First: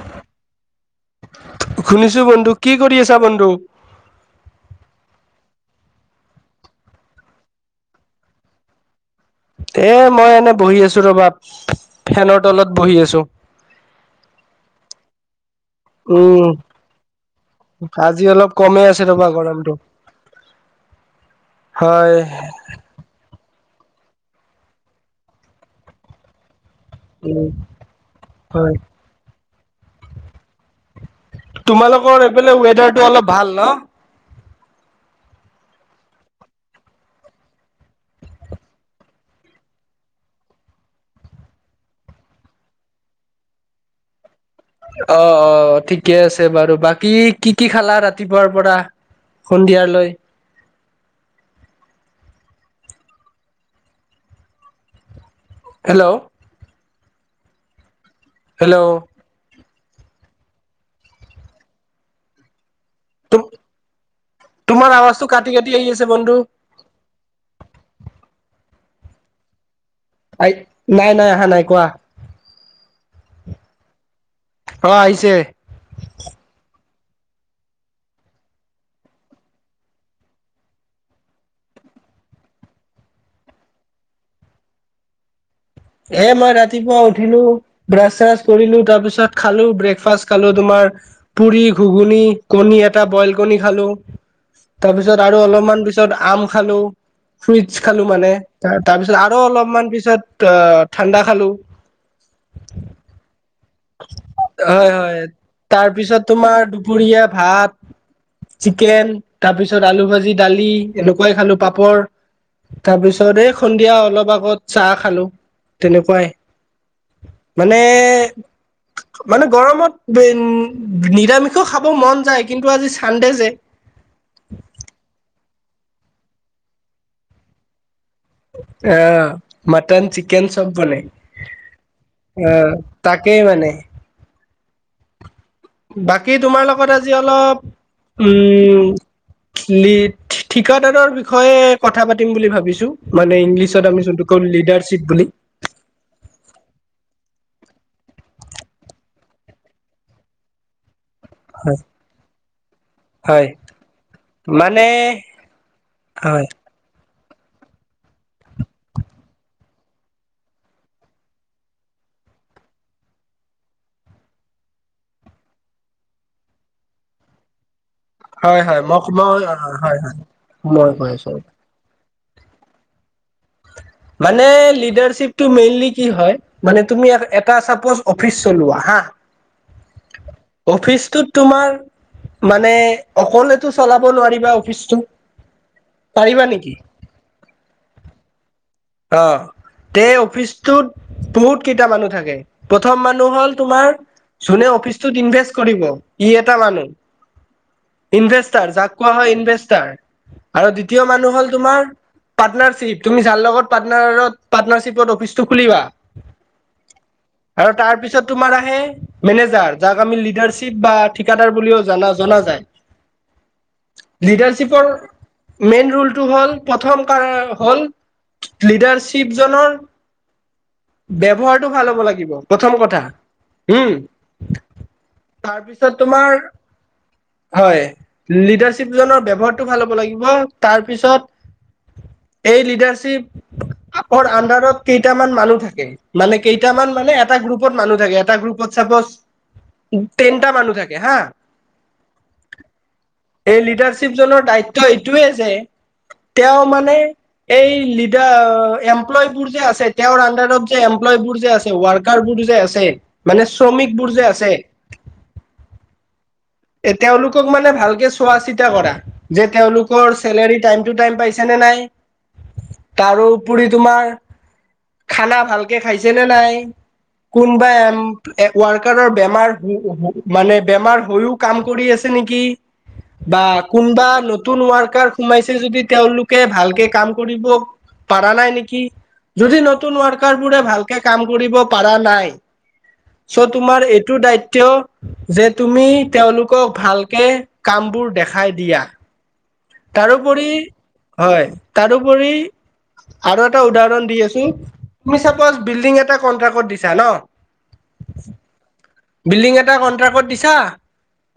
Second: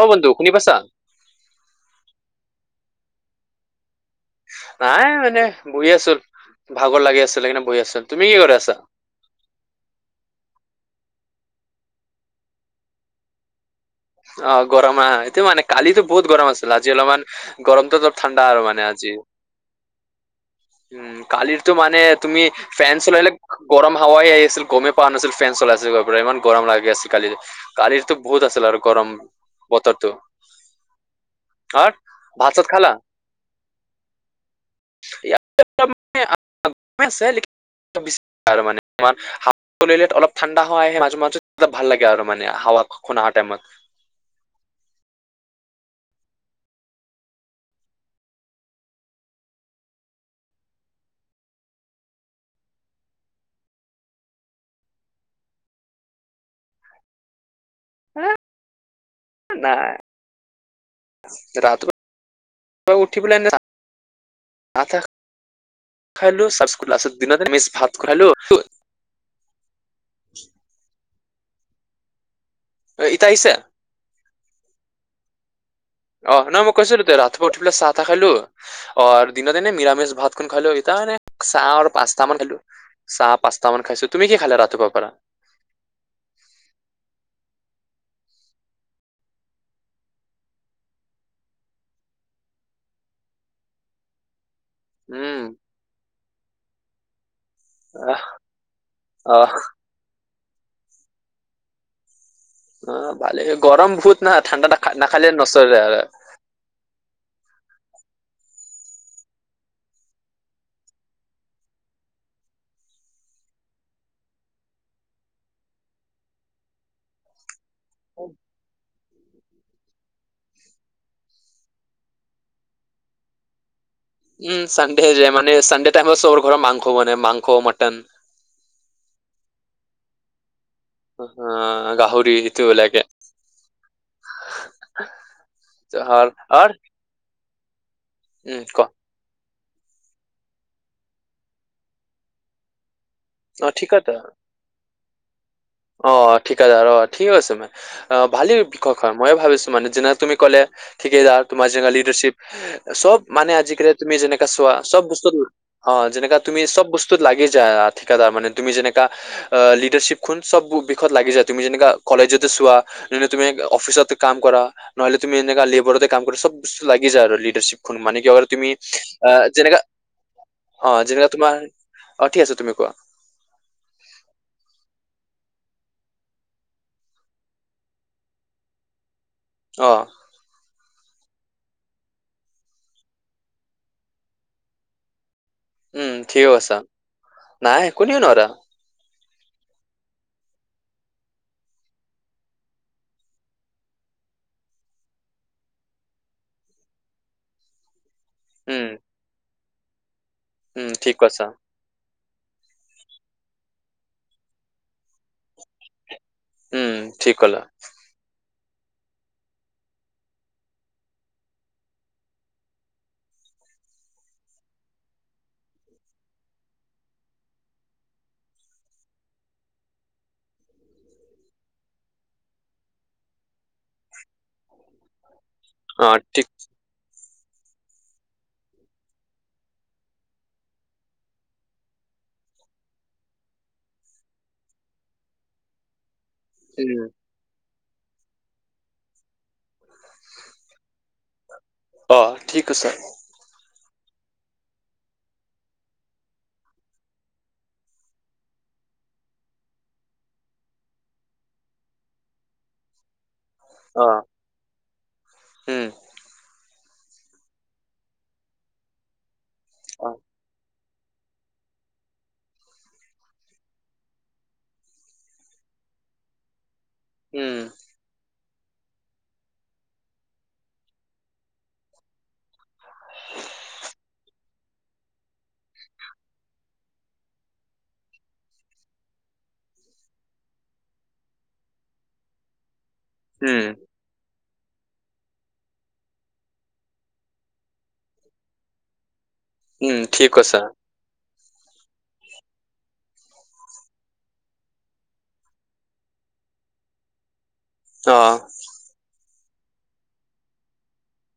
অ' বন্ধু, শুনি পাইছা? শুনিছো বন্ধু, কি কৰি আছা বন্ধু? নাই মানে বহি আছোঁ, ভাগৰ লাগি আছিল সেইকাৰনে বহি আছো। তুমি কি কৰি আছা? এ, মই এনে বহি আছো ৰ'বা, ফেনৰ তলত বহি আছোঁ। অ, গৰম আও, এইটো মানে কালিতো বহুত উম গৰম আছিলে, আজি অলপমান গৰমটো আজি অলপ ঠাণ্ডা আৰু কমেই মানে আছে আজি। ৰবা গৰমটো উম, কালিটো মানে হয় তুমি ফেন চলালে গৰম হাৱাই আহি আছিল, গমেই পোৱা নাছিল ফেন চলাই আছিল, বাপৰে ইমান গৰম লাগি আছিল। কালি, উম কালিৰটো বহুত আছিল হয় আৰু গৰম, বতৰটো। আৰু তোমালোকৰ ভাত এইফালে চাত খালা ৱেডাৰ টো অলপ ভাল ন? [inaudible] হাৱা ললে অলপ ঠাণ্ডা হয় আহে মাজে মাজে ভাল লাগে আৰু মানে হাৱা খ খন অহা টাইমত। অ, অ, ঠিকে আছে বাৰু। বাকী কি কি খালা ৰাতিপুৱাৰ পৰা? সন্ধিয়াৰলৈ? হেল্ল' [inaudible] হেল্ল' নাই [unintelligible] অ' উঠি পেলাই তুম তোমাৰ [unintelligible] আৱাজটো কাটি কাটি আহি আছে বন্ধু খালো [unintelligible] [unintelligible] দিনতে মিচ ভাত খোৱালো নাই, নাই, অহা নাই, কোৱা। এ ইতা আহিছে? অ, আহিছে। অ, নহয় মই কৈছিলো তে ৰাতিপুৱা উঠি পেলাই চাহ তাহ খালো অ, দিনত এনে নিৰামিষ ভাতকন খালো এতা মানে চাহ আৰু পাস্তা মান খালো। চাহ পাঁচটামান খাইছো, তুমি কি খালা ৰাতিপুৱাৰ পৰা? এ মই ৰাতিপুৱা উঠিলো ব্ৰাছ চাছ কৰিলো, তাৰ পিছত খালো, ব্ৰেকফাষ্ট খালো তোমাৰ পুৰি, ঘুগুনি, কণী এটা বইল কণী খালো তাৰ পিছত আৰু উম অলপমান পিছত আম খালো ফ্ৰুইটচ খালো আহ মানে, তাৰ পিছত আৰু আহ অলপমান পিছত অ ঠাণ্ডা খালো। অ, ভালে, গৰম বহুত ন, ঠাণ্ডা হয় হয় নাখালে নচলে তাৰ আৰু। পিছত তোমাৰ দুপৰীয়া ভাত চিকেন, তাৰপিছত আলু ভাজি, দালি, এনেকুৱাই খালো, পাপৰ তাৰ পিছত এই সন্ধিয়া অলপ আগত চাহ খালো, তেনেকুৱাই মানে মানে গৰমত নিৰামিষো খাব মন যায়, কিন্তু আজি চানডে যে! উম, চানডে যে, মানে চানডে টাইমত সবৰ ঘৰত মংস বনায়, মাংস, মটন আ, মটন, চিকেন চব বনায়। অ অ গাহৰি, এইটো বেলেগে তাকেই মানে বাকী তোমাৰ লগত আজি অলপ উম, ক। টি, ঠিকাদাৰৰ বিষয়ে কথা পাতিম বুলি ভাবিছোঁ। মানে অ ঠিক ইংলিছত আমি আছে জোনটো কও লীডাৰশ্বিপ বুলি অ', ঠিকাদাৰ অ', সিও আছে মানে। আহ ভালেই বিষয় হয়, মৰয়ে ভাবিছো মানে, যে তুমি ক'লে ঠিকেইদাৰ তোমাৰ হয় যি লীডাৰশ্বীপ চব হয় মানে, আজিকালি তুমি যেনেকা চোৱা, মানে চব বস্তু অ', যেনেকা হয় তুমি চব বস্তু ত লাগি যায় ঠিকাদাৰ মানে, তুমি যেনেকা লীডাৰশ্বীপ খন চব বিষয়ত লাগি যায়, তুমি যেনেকা কলেজতে চোৱা, যেনে তুমি অফিচতে কাম কৰা। নহ'লে তুমি এনেকা লেবৰতে কাম কৰি চব বস্তুতে লাগি যায়, আৰু লীডাৰশ্বীপ খন মানে। কিয়, হয় তুমি হয় মই মই অ', যেনেকা হয় হয় মই অ', কৈ যেনেকা আছো তোমাৰ অ', ঠিক আছে তুমি কোৱা। মানে লিডাৰশ্বিপটো মেইনলি কি হয় মানে তুমি এটা চাপজ, অফিচ চলোৱা হা। অ'। অফিচটোত তোমাৰ মানে, অকলেতো চলাব নোৱাৰিবা অফিচটো। উম, পাৰিবা ঠিকে নেকি কৈছা, নাই কোনেও নোৱাৰা। অ'। তে, অফিচটোত বহুত কেইটা মানুহ থাকে, প্ৰথম মানুহ হ'ল তোমাৰ যোনে অফিচটোত ইনভেষ্ট কৰিব, ই এটা মানুহ। [inaudible] ইনভেষ্টাৰ, উম যাক কোৱা হয় ইনভেষ্টাৰ। আৰু উম, দ্বিতীয় ঠিক মানুহ কৈছা। হ'ল তোমাৰ পাৰ্টনাৰশ্বিপ, তুমি যাৰ লগত পাটনাৰত, পাৰ্টনাৰশ্বিপত অফিচটো খুলিবা, উম, ঠিক ক'লা। আৰু তাৰপিছত তোমাৰ আহে মেনেজাৰ, যাক আমি লীডাৰশ্বীপ বা ঠিকাদাৰ বুলিও জনা জনা যায়। লীডাৰশ্বীপৰ মেইন ৰোলটো হ'ল, প্ৰথম কাৰণ হ'ল লিডাৰশ্বিপ জনৰ ব্যৱহাৰটো ভাল হ'ব লাগিব, প্ৰথম কথা হম। তাৰপিছত অ', তোমাৰ ঠিক হয়, লিডাৰশ্বিপ জনৰ ব্যৱহাৰটো ভাল হ'ব লাগিব, তাৰপিছত এই লিডাৰশ্বিপ ৰ, অন্দাৰত কেইটামান মানুহ থাকে মানে, উম, কেইটামান মানে এ এটা গ্ৰুপত মানুহ থাকে, এটা গ্ৰুপত চাপজ টেনটা মানুহ থাকে হা। অ', ঠিক আছে। এই লিডাৰশ্বিপজনৰ দায়িত্ব এইটোৱেই যে, তেওঁ মানে এই লিড এতিয়া, এমপ্লয়বোৰ যে আছে, তেওঁৰ অন্দাৰত যে এমপ্লয়বোৰ যে আছে, ৱৰ্কাৰ বোৰ যে আছে। মানে, শ্ৰমিক বোৰ অ', যে আছে। উম, এ তেওঁলোকক মানে ভালকে চোৱা-চিতা কৰা। যে অ', তেওঁলোকৰ চেলেৰী টাইম, টু টাইম পাইছে নে নাই। তাৰোপৰি তোমাৰ খানা ভালকে খাইছে নে নাই উম, কোনোবা ৱাৰ্কাৰৰ বেমাৰ, মানে বেমাৰ হৈও কাম কৰি আছে নেকি, বা কোনবা নত নতুন ৱাৰ্কাৰ, সোমাইছে যদি তেওঁলোকে ভালকে কাম কৰিব পাৰা নাই নেকি যদি নতুন ৱাৰ্কাৰ বোৰে ভালকে কাম কৰিব পাৰা নাই। চ' উম, তোমাৰ এইটো দায়িত্ব, যে তুমি তেওঁলোকক ভালকে কামবোৰ দেখাই দিয়া। উম, ঠিক তাৰোপৰি কৈছা। হয়, তাৰোপৰি আৰু এটা উদাহৰণ দি আছো তুমি চাপজ বিল্ডিং এটা কন্ট্ৰাক্টত দিছা ন অহ' বিল্ডিং এটা কণ্ট্ৰেক্টত দিছা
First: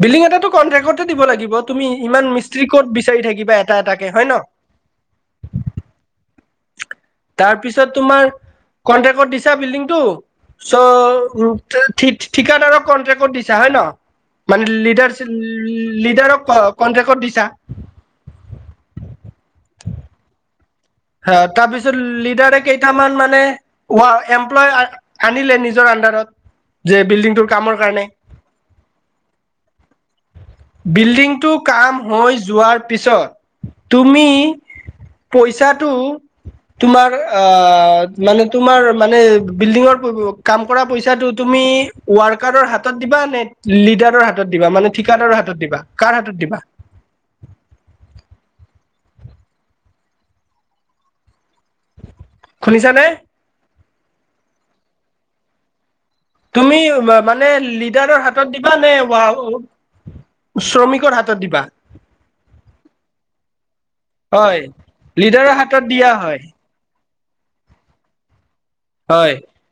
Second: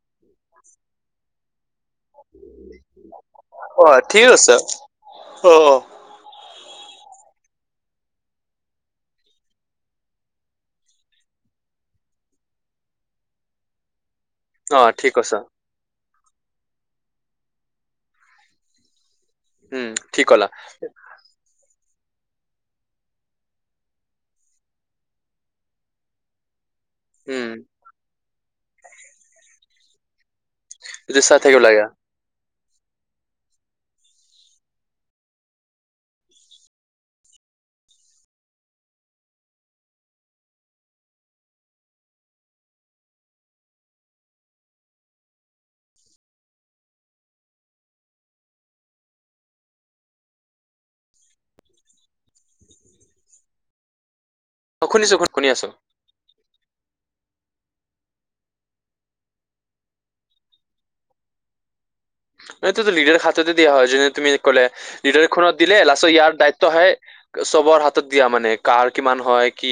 বিল্ডিং এটাটো কণ্ট্ৰেক্টতে দিব লাগিব তুমি ইমান মিস্ত্ৰী ক'ত বিচাৰি থাকিবা এটা এটাকে ঠিক হয় ন? আছে। অ অ তাৰ পিছত তোমাৰ কন্ট্ৰেক্টত দিছা বিল্ডিংটো চ' ঠিকাদাৰক কনট্ৰেক্টত দিছা হয় ন? মানে অ', ঠিক লিডাৰচক কৈছা। লিডাৰক কনট্ৰেকট দিছা উম কি ক'লা তাৰপিছত লিডাৰে কেইটামান মানে [unintelligible] এমপ্লয় আ-আনিলে নিজৰ আন্দাৰত যে উম, বিল্ডিংটোৰ কামৰ কাৰণে এইটো চাই বিল্ডিংটো থাকিব লাগে। কাম হৈ যোৱাৰ পিছত তুমি পইচা [inaudible] তোমাৰ আ মানে তোমাৰ মানে বিল্ডিঙৰ কাম কৰা পইচাটো তুমি ৱৰ্কাৰৰ হাতত দিবা নে লিডাৰৰ হাতত দিবা মানে ঠিকাদৰ হাতত দিবা কাৰ হাতত দিবা। শুনিছা নে। অ', শুনিছো শুনি আছো। তুমি মানে লিডাৰৰ হাতত দিবা নে ৱ শ্ৰমিকৰ হাতত দিবা। এইটো লিডাৰৰ হাতে দিয়া হয় যেনে তুমি হয় কলে লিডাৰ খত লিডাৰৰ দিলে হাতত লাষ্টত দিয়া ইয়াৰ হয় দায়িত্ব ত হে চবৰ হাতত দিয়া মানে কাৰ কিমান হয় কি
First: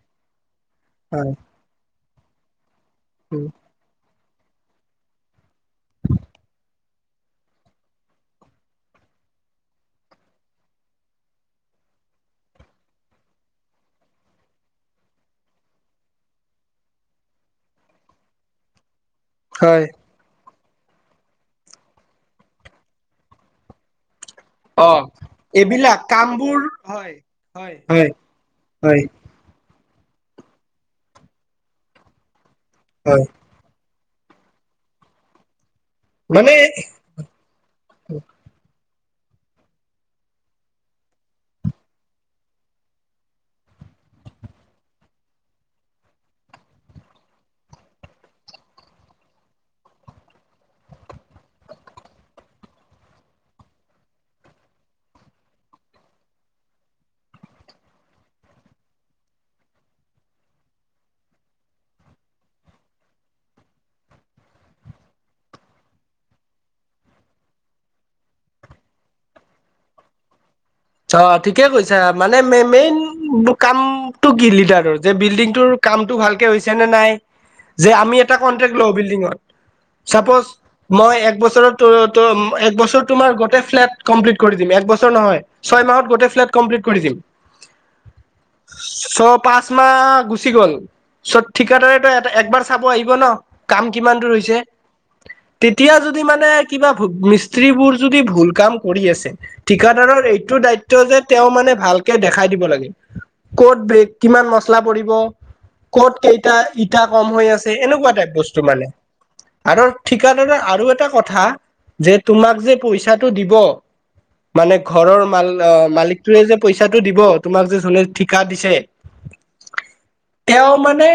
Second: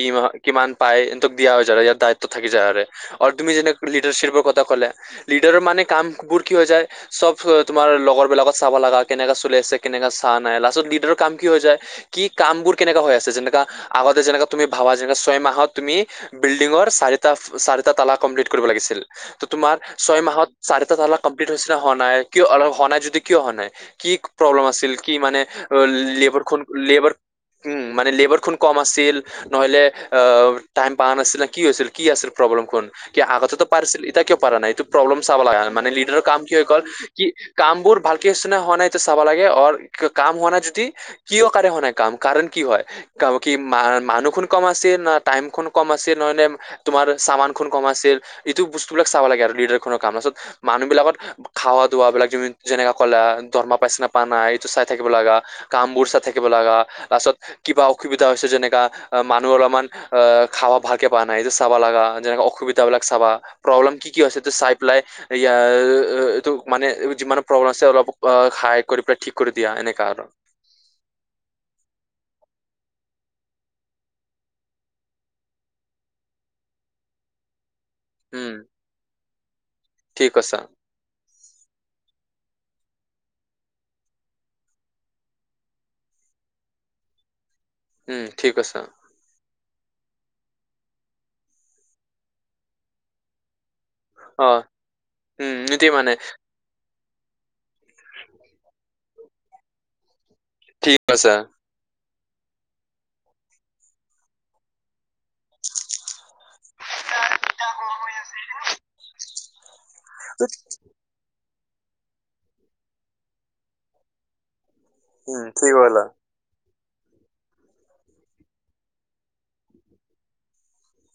কিমান পায় হেতোক দিয়া হয় যাতে ইয়াৰ দায়িত্ব থাকি যায় ৰে আৰু তুমি যেনে লিডাৰশিপৰ কথা ক'লে লিডাৰৰ মানে কাম বোৰ কি হৈ যায় চব তোমাৰ লগৰ বিলাকত চাব লগা কেনেকৈ চলি আছে কেনেকুৱা চা নাই লাষ্টত লিডাৰৰ কাম কি হৈ যায় কি কামবোৰ কেনেকা হৈ আছে যেনেকা আগতে যেনেকা তুমি ভাবা যেনে ছয় মাহত তুমি বিল্ডিঙৰ চাৰিটা চাৰিটা তালা কমপ্লিট কৰিব লাগিছিল। ত তোমাৰ হয় ছয় মাহত চাৰিটা তালা কমপ্লিট হৈছে হোৱা নাই কিয় আৰু হোৱা নাই যদি কিয় হোৱা নাই কি প্ৰব্লেম আছিল অ কি মানে এইবিলাক লেবাৰখন কামবোৰ হয় লেবাৰ হয় হয় মানে লেবাৰখন কম হয় আছিল নহলে আ তাইম পাৱা নাছিল ন কি হৈছিল কি আছিল প্ৰব্লেমখন কি হয় আগতেতো পাৰ্চছিল এতিয়া কিয় পাৰা নাই এইটো প্ৰব্লেম চাব লগা হয় মানে লিডাৰৰ কাম কি মানে অকল কি কাম বোৰ ভালকে হৈছে না হোৱা নাই চাব লাগে অ কাম হোৱা নাই যদি কিয় কাৰনে হোৱা নাই কাম কাৰণ কি হয় কি মা মানুহ খন কম আছে না টাইম খন কম আছে নহ তোমাৰ চামান খন কম আছিল এইটো বস্তুবিলাক চাব লাগে আৰু লিডাৰ খনৰ কাম মানুহ বিলাকত খাৱা দুৱাবিলাক য যেনেকা ক'লা দৰমহা পাইছে না পা নাই এইটো চাই থাকিব লগা কাম বোৰ চাই থাকিব লগা তাৰপাছত কিবা অসুবিধা হৈছে যেনেকা মানুহ অলপমান আহ খাবা ভালকে পোৱা নাই এইটো চাবা লগা যেনেকা অসুবিধাবিলাক চাবা প্ৰব্লেম কি কি হৈছে চাই প লাই ই অ', এইটো মানে যিমান প্ৰব্লেম আছে অলপ অ হাই কৰি পেলাই ঠিক কৰি দিয়া এনেকা আৰু অ', ঠিকে কৈছা মানে ম মেইন কামটো বিল্ডাৰৰ যে বিল্ডিংটো ৰ কামটো ভালকে হৈছে নে নাই যে আমি এটা উম কন্টেক্ লওঁ বিল্ডিঙত ঠিক চাপজ কৈছা মই এক বছৰত একবছৰ তোমাৰ গোটেই ফ্লেট কমপ্লিট কৰি দিম একবছৰ নহয় ছয় মাহত গোটেই ফ্লেটকমপ্লিট কৰি দিম। উম ঠিক কৈছ' চ' পাঁচ মাহ গুচি গ'ল চত ঠিকাদাৰে তো একবাৰ চাব আহিব ন। কাম কিমান দূৰ অ হৈছে উম এইটোৱে তেতিয়া যদি মানে কিবা স্ত্ৰীবোৰ যদি ভুল কাম কৰি আছে ঠিকাদাৰৰ এইটো দায়িত্ব ঠিক যে কৈছা তেওঁ মানে ভাল কৈ দেখাই দিব লাগে ক'ত বেগ কিমান মচলা পৰিব ক'ত কেইটা ইটা কম হৈ আছে এনেকুৱা টাইপ বস্তু মানে আৰু ঠিকাদাৰ আৰু এটা কথা যে তোমাক যে পইচাটো দিব মানে ঘৰৰ উম মাল ঠিক ক'লা মালিক টোৱে যে পইচাটো দিব তোমাক যে যোনে ঠিকা দিছে তেওঁ মানে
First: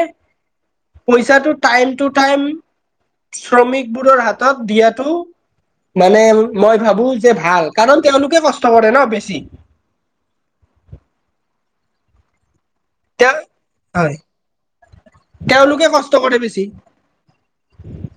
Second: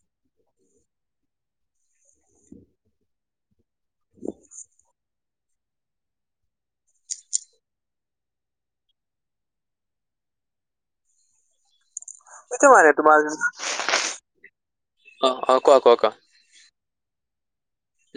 পইচাটো টাইম টু টাইম শ্ৰমিকবোৰৰ হাতত দিয়াতো মানে মই ভাবো যে ভাল কাৰণ তেওঁলোকে কষ্ট কৰে ন বেছি। এতিমাৰে তোমাৰ অ তেওঁ অ হয় কোৱা তেওঁলোকে কোৱা কষ্ট কোৱা। কৰে বেছি।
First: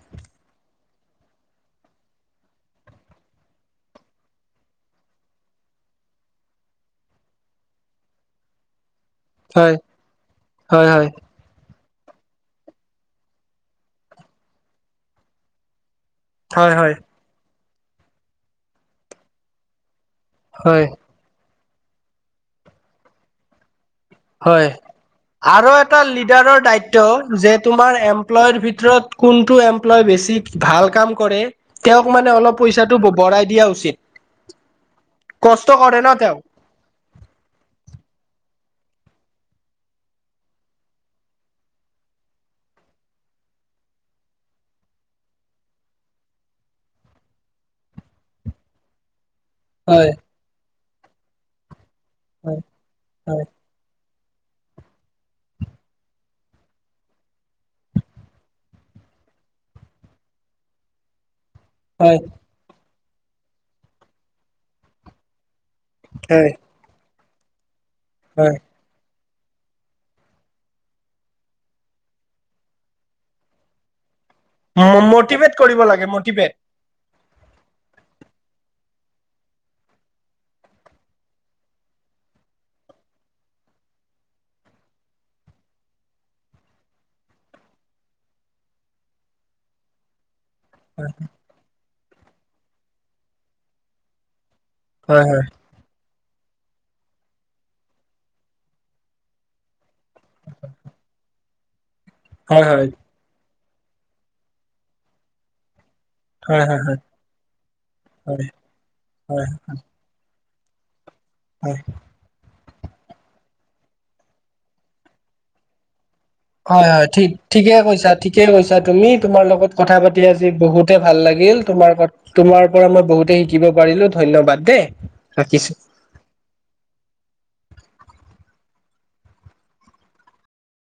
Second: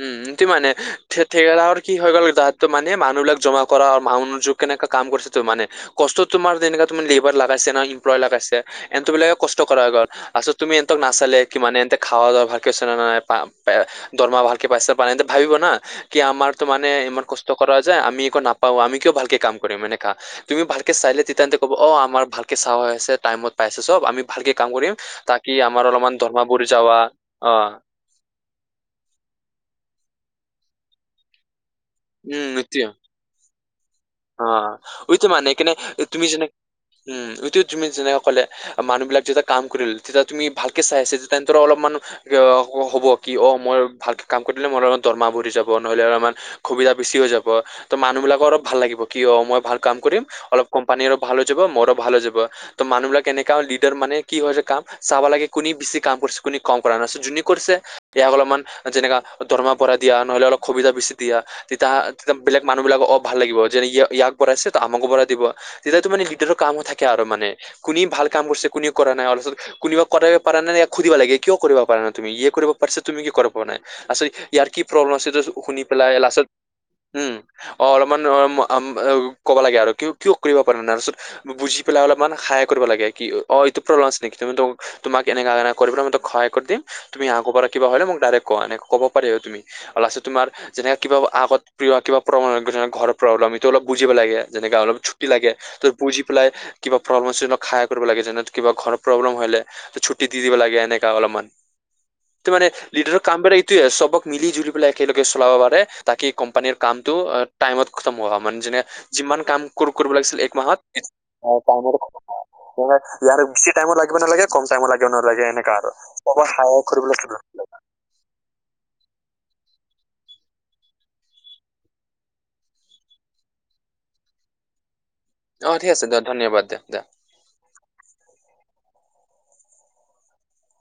উম সেটো মানে ঠি ঠিকাদাৰ কি হৈ গ'ল তাহাতটো মানে মানুহ বিলাক জমা কৰা ভাওনা যোগ কেনেকা কাম কৰিছে তো মানে কষ্ট তোমাৰ তেনে ত লেবাৰ লাগাইছে না ইমপ্লয় লাগাইছে এন তোবিলাক কষ্ট হয় কৰাৰ আগত আচছ তুমি হয় এহতক হয় নাচালে কিমান ইহঁতে খাৱা ভালকে আছেনে নে নাই পা এ দৰমহা ভালকে পাইছে নে নাই ইহঁতে ভাবিব না কি আমাৰতো হয় মানে হয় ইমান কষ্ট কৰা যায় আমি একো নাপাওঁ আমি কিয়ো ভালকে কাম কৰিম এনেকা তুমি হয় ভালকে চালে তেতিয়া ইহঁতে ক'ব অ আমাৰ ভালকে চাৱা হৈ আছে টাইমত পাইছো চব আমি ভালকে হয় কাম কৰিম তাকি আৰু আমাৰ এটা অলপমান দৰমহা লিডাৰৰ বুঢ়ি যাৱা দায়িত্ব অ যে তোমাৰ এম প্লইৰ ভিতৰত কোনটো এমপ্লই বেছি ভাল কাম কৰে, তেওঁক মানে অলপ পইচাটো বঢ়াই দিয়া উচিত অ উইটো মানে কেনে কষ্ট কৰে ন তুমি তেওঁ যেনেকে উম উইটো তুমি যেনেকে ক'লে মানুহ বিলাক যেতিয়া কাম কৰিল তেতিয়া তুমি ভালকে চাই চিটি তাহাঁতৰ অলপমান অহ হ'ব কি অ মই ভালকে কাম কৰিলে মোৰ অলপ দৰমহা বাঢ়ি যাব নহ'লে আৰু আমাৰ সুবিধা বেছি হৈ যাব ত'মানুহ বিলাক'ৰ অলপ ভাল লাগিব কি অ মই ভাল কাম হয় কৰিম অলপ কোম্পানীৰো ভাল হৈ যাব ম'ৰ ভাল হৈ যাব ব হয় ত' মানুহবিলাক হয় এনেকা লিডাৰ মানে কি হয় হৈছে কাম চাব লাগে কোনে বেছি কাম কৰিছে, কোনে কম কৰা নাইছে যোনে কৰিছে ইয়াক অলপমান যেনেকা দৰমা বঢ়া দিয়া নহলে অলপ সুবিধাবেছি দিয়া তেতিয়া হয় তেতিয়া বেলেগ মানুহ বিলাকক অ ভাল লাগিব, যেনেয় ইয়াক বঢ়াইছে ত আমাকো বঢ়াই দিব। তেতিয়াতো মানে লিডাৰ হয় কামো থাকে আৰু মানে কোনে ভাল কাম হয়। কৰিছে কোনে কৰা নাই আচল কোনোবা কৰিব পৰা নাই ইয়াক সুধিব লাগে কিয় কৰিব পৰা নাই তুমি ইয়ে কৰিব পাৰিছে তুমি কিয় কৰিব পৰা নাই আচ ইয়াৰ কি প্ৰব্লেম আছে মটিভেট তাৰপিছত কৰিব শুনি লাগে পেলাই লাষ্টত মটিভেট উম অ অলপমান আম ও ক'ব লাগে আৰু কিয় কিয় কৰিব পাৰা নাই তাৰপিছত বুজি পেলাই অলপমান সাহায় কৰিব লাগে কি অ এইটো প্ৰব্লেম আছে নেকি তুমিটো তোমাক এনেকা এনেকা কৰিবলৈ মই তোক সহায় কৰি দিম তুমি আগৰ পৰা কিবা হ'লে মোক ডাইৰেক্ট ক'বা এনেকে ক'ব পাৰি আৰু তুমি আৰু লাষ্টত তোমাৰ যেনেকে কিবা আগত প্ৰিয় কিবা প্ৰব্লেম হৈ গৈছে ঘৰৰ প্ৰব্লেম এইটো অলপ বুজিব লাগে যেনেকা অলপ ছুটি হয় হয় লাগে ত' বুজি পেলাই কিবা প্ৰব্লেম আছে তাক সহায় কৰিব লাগে যেনে তো কিবা ঘৰৰ প্ৰব্লেম হ'লে ছুটি দি দিব লাগে এনেকা অলপমান এইটো হয় মানে হয় লিডাৰৰ কামবিলাক এইটোৱে আৰু চবক মিলি-জুলি পেলাই একেলগে চলাব পাৰে তাকে হয় কোম্পানীৰ হয় হয় কামটো আ টাইমত খটম হোৱা হয় মানে যেনে যিমান হয় হয় কাম কৰিব লাগিছিল এক মাহত অ হয় টাইমতে খতম হয়। মানে যেনে বেছি টাইমো লাগিবো নালাগে, কম টাইমো লাগিব নালাগে, এনেকা আৰু। হয় হয়, ঠিক ঠিকে কৈছা, ঠিক ঠিকে কৈছা তুমি, তোমাৰ লগত কথা পাতি আজি বহুতে ভাল লাগিল, তোমাৰ ক তোমাৰ পৰা মই বহুতে শিকিব পাৰিলো ধন্যবাদ দেই। ৰাখিছো অ', ঠিক আছে দিয়ক ধন্যবাদ, দে দে।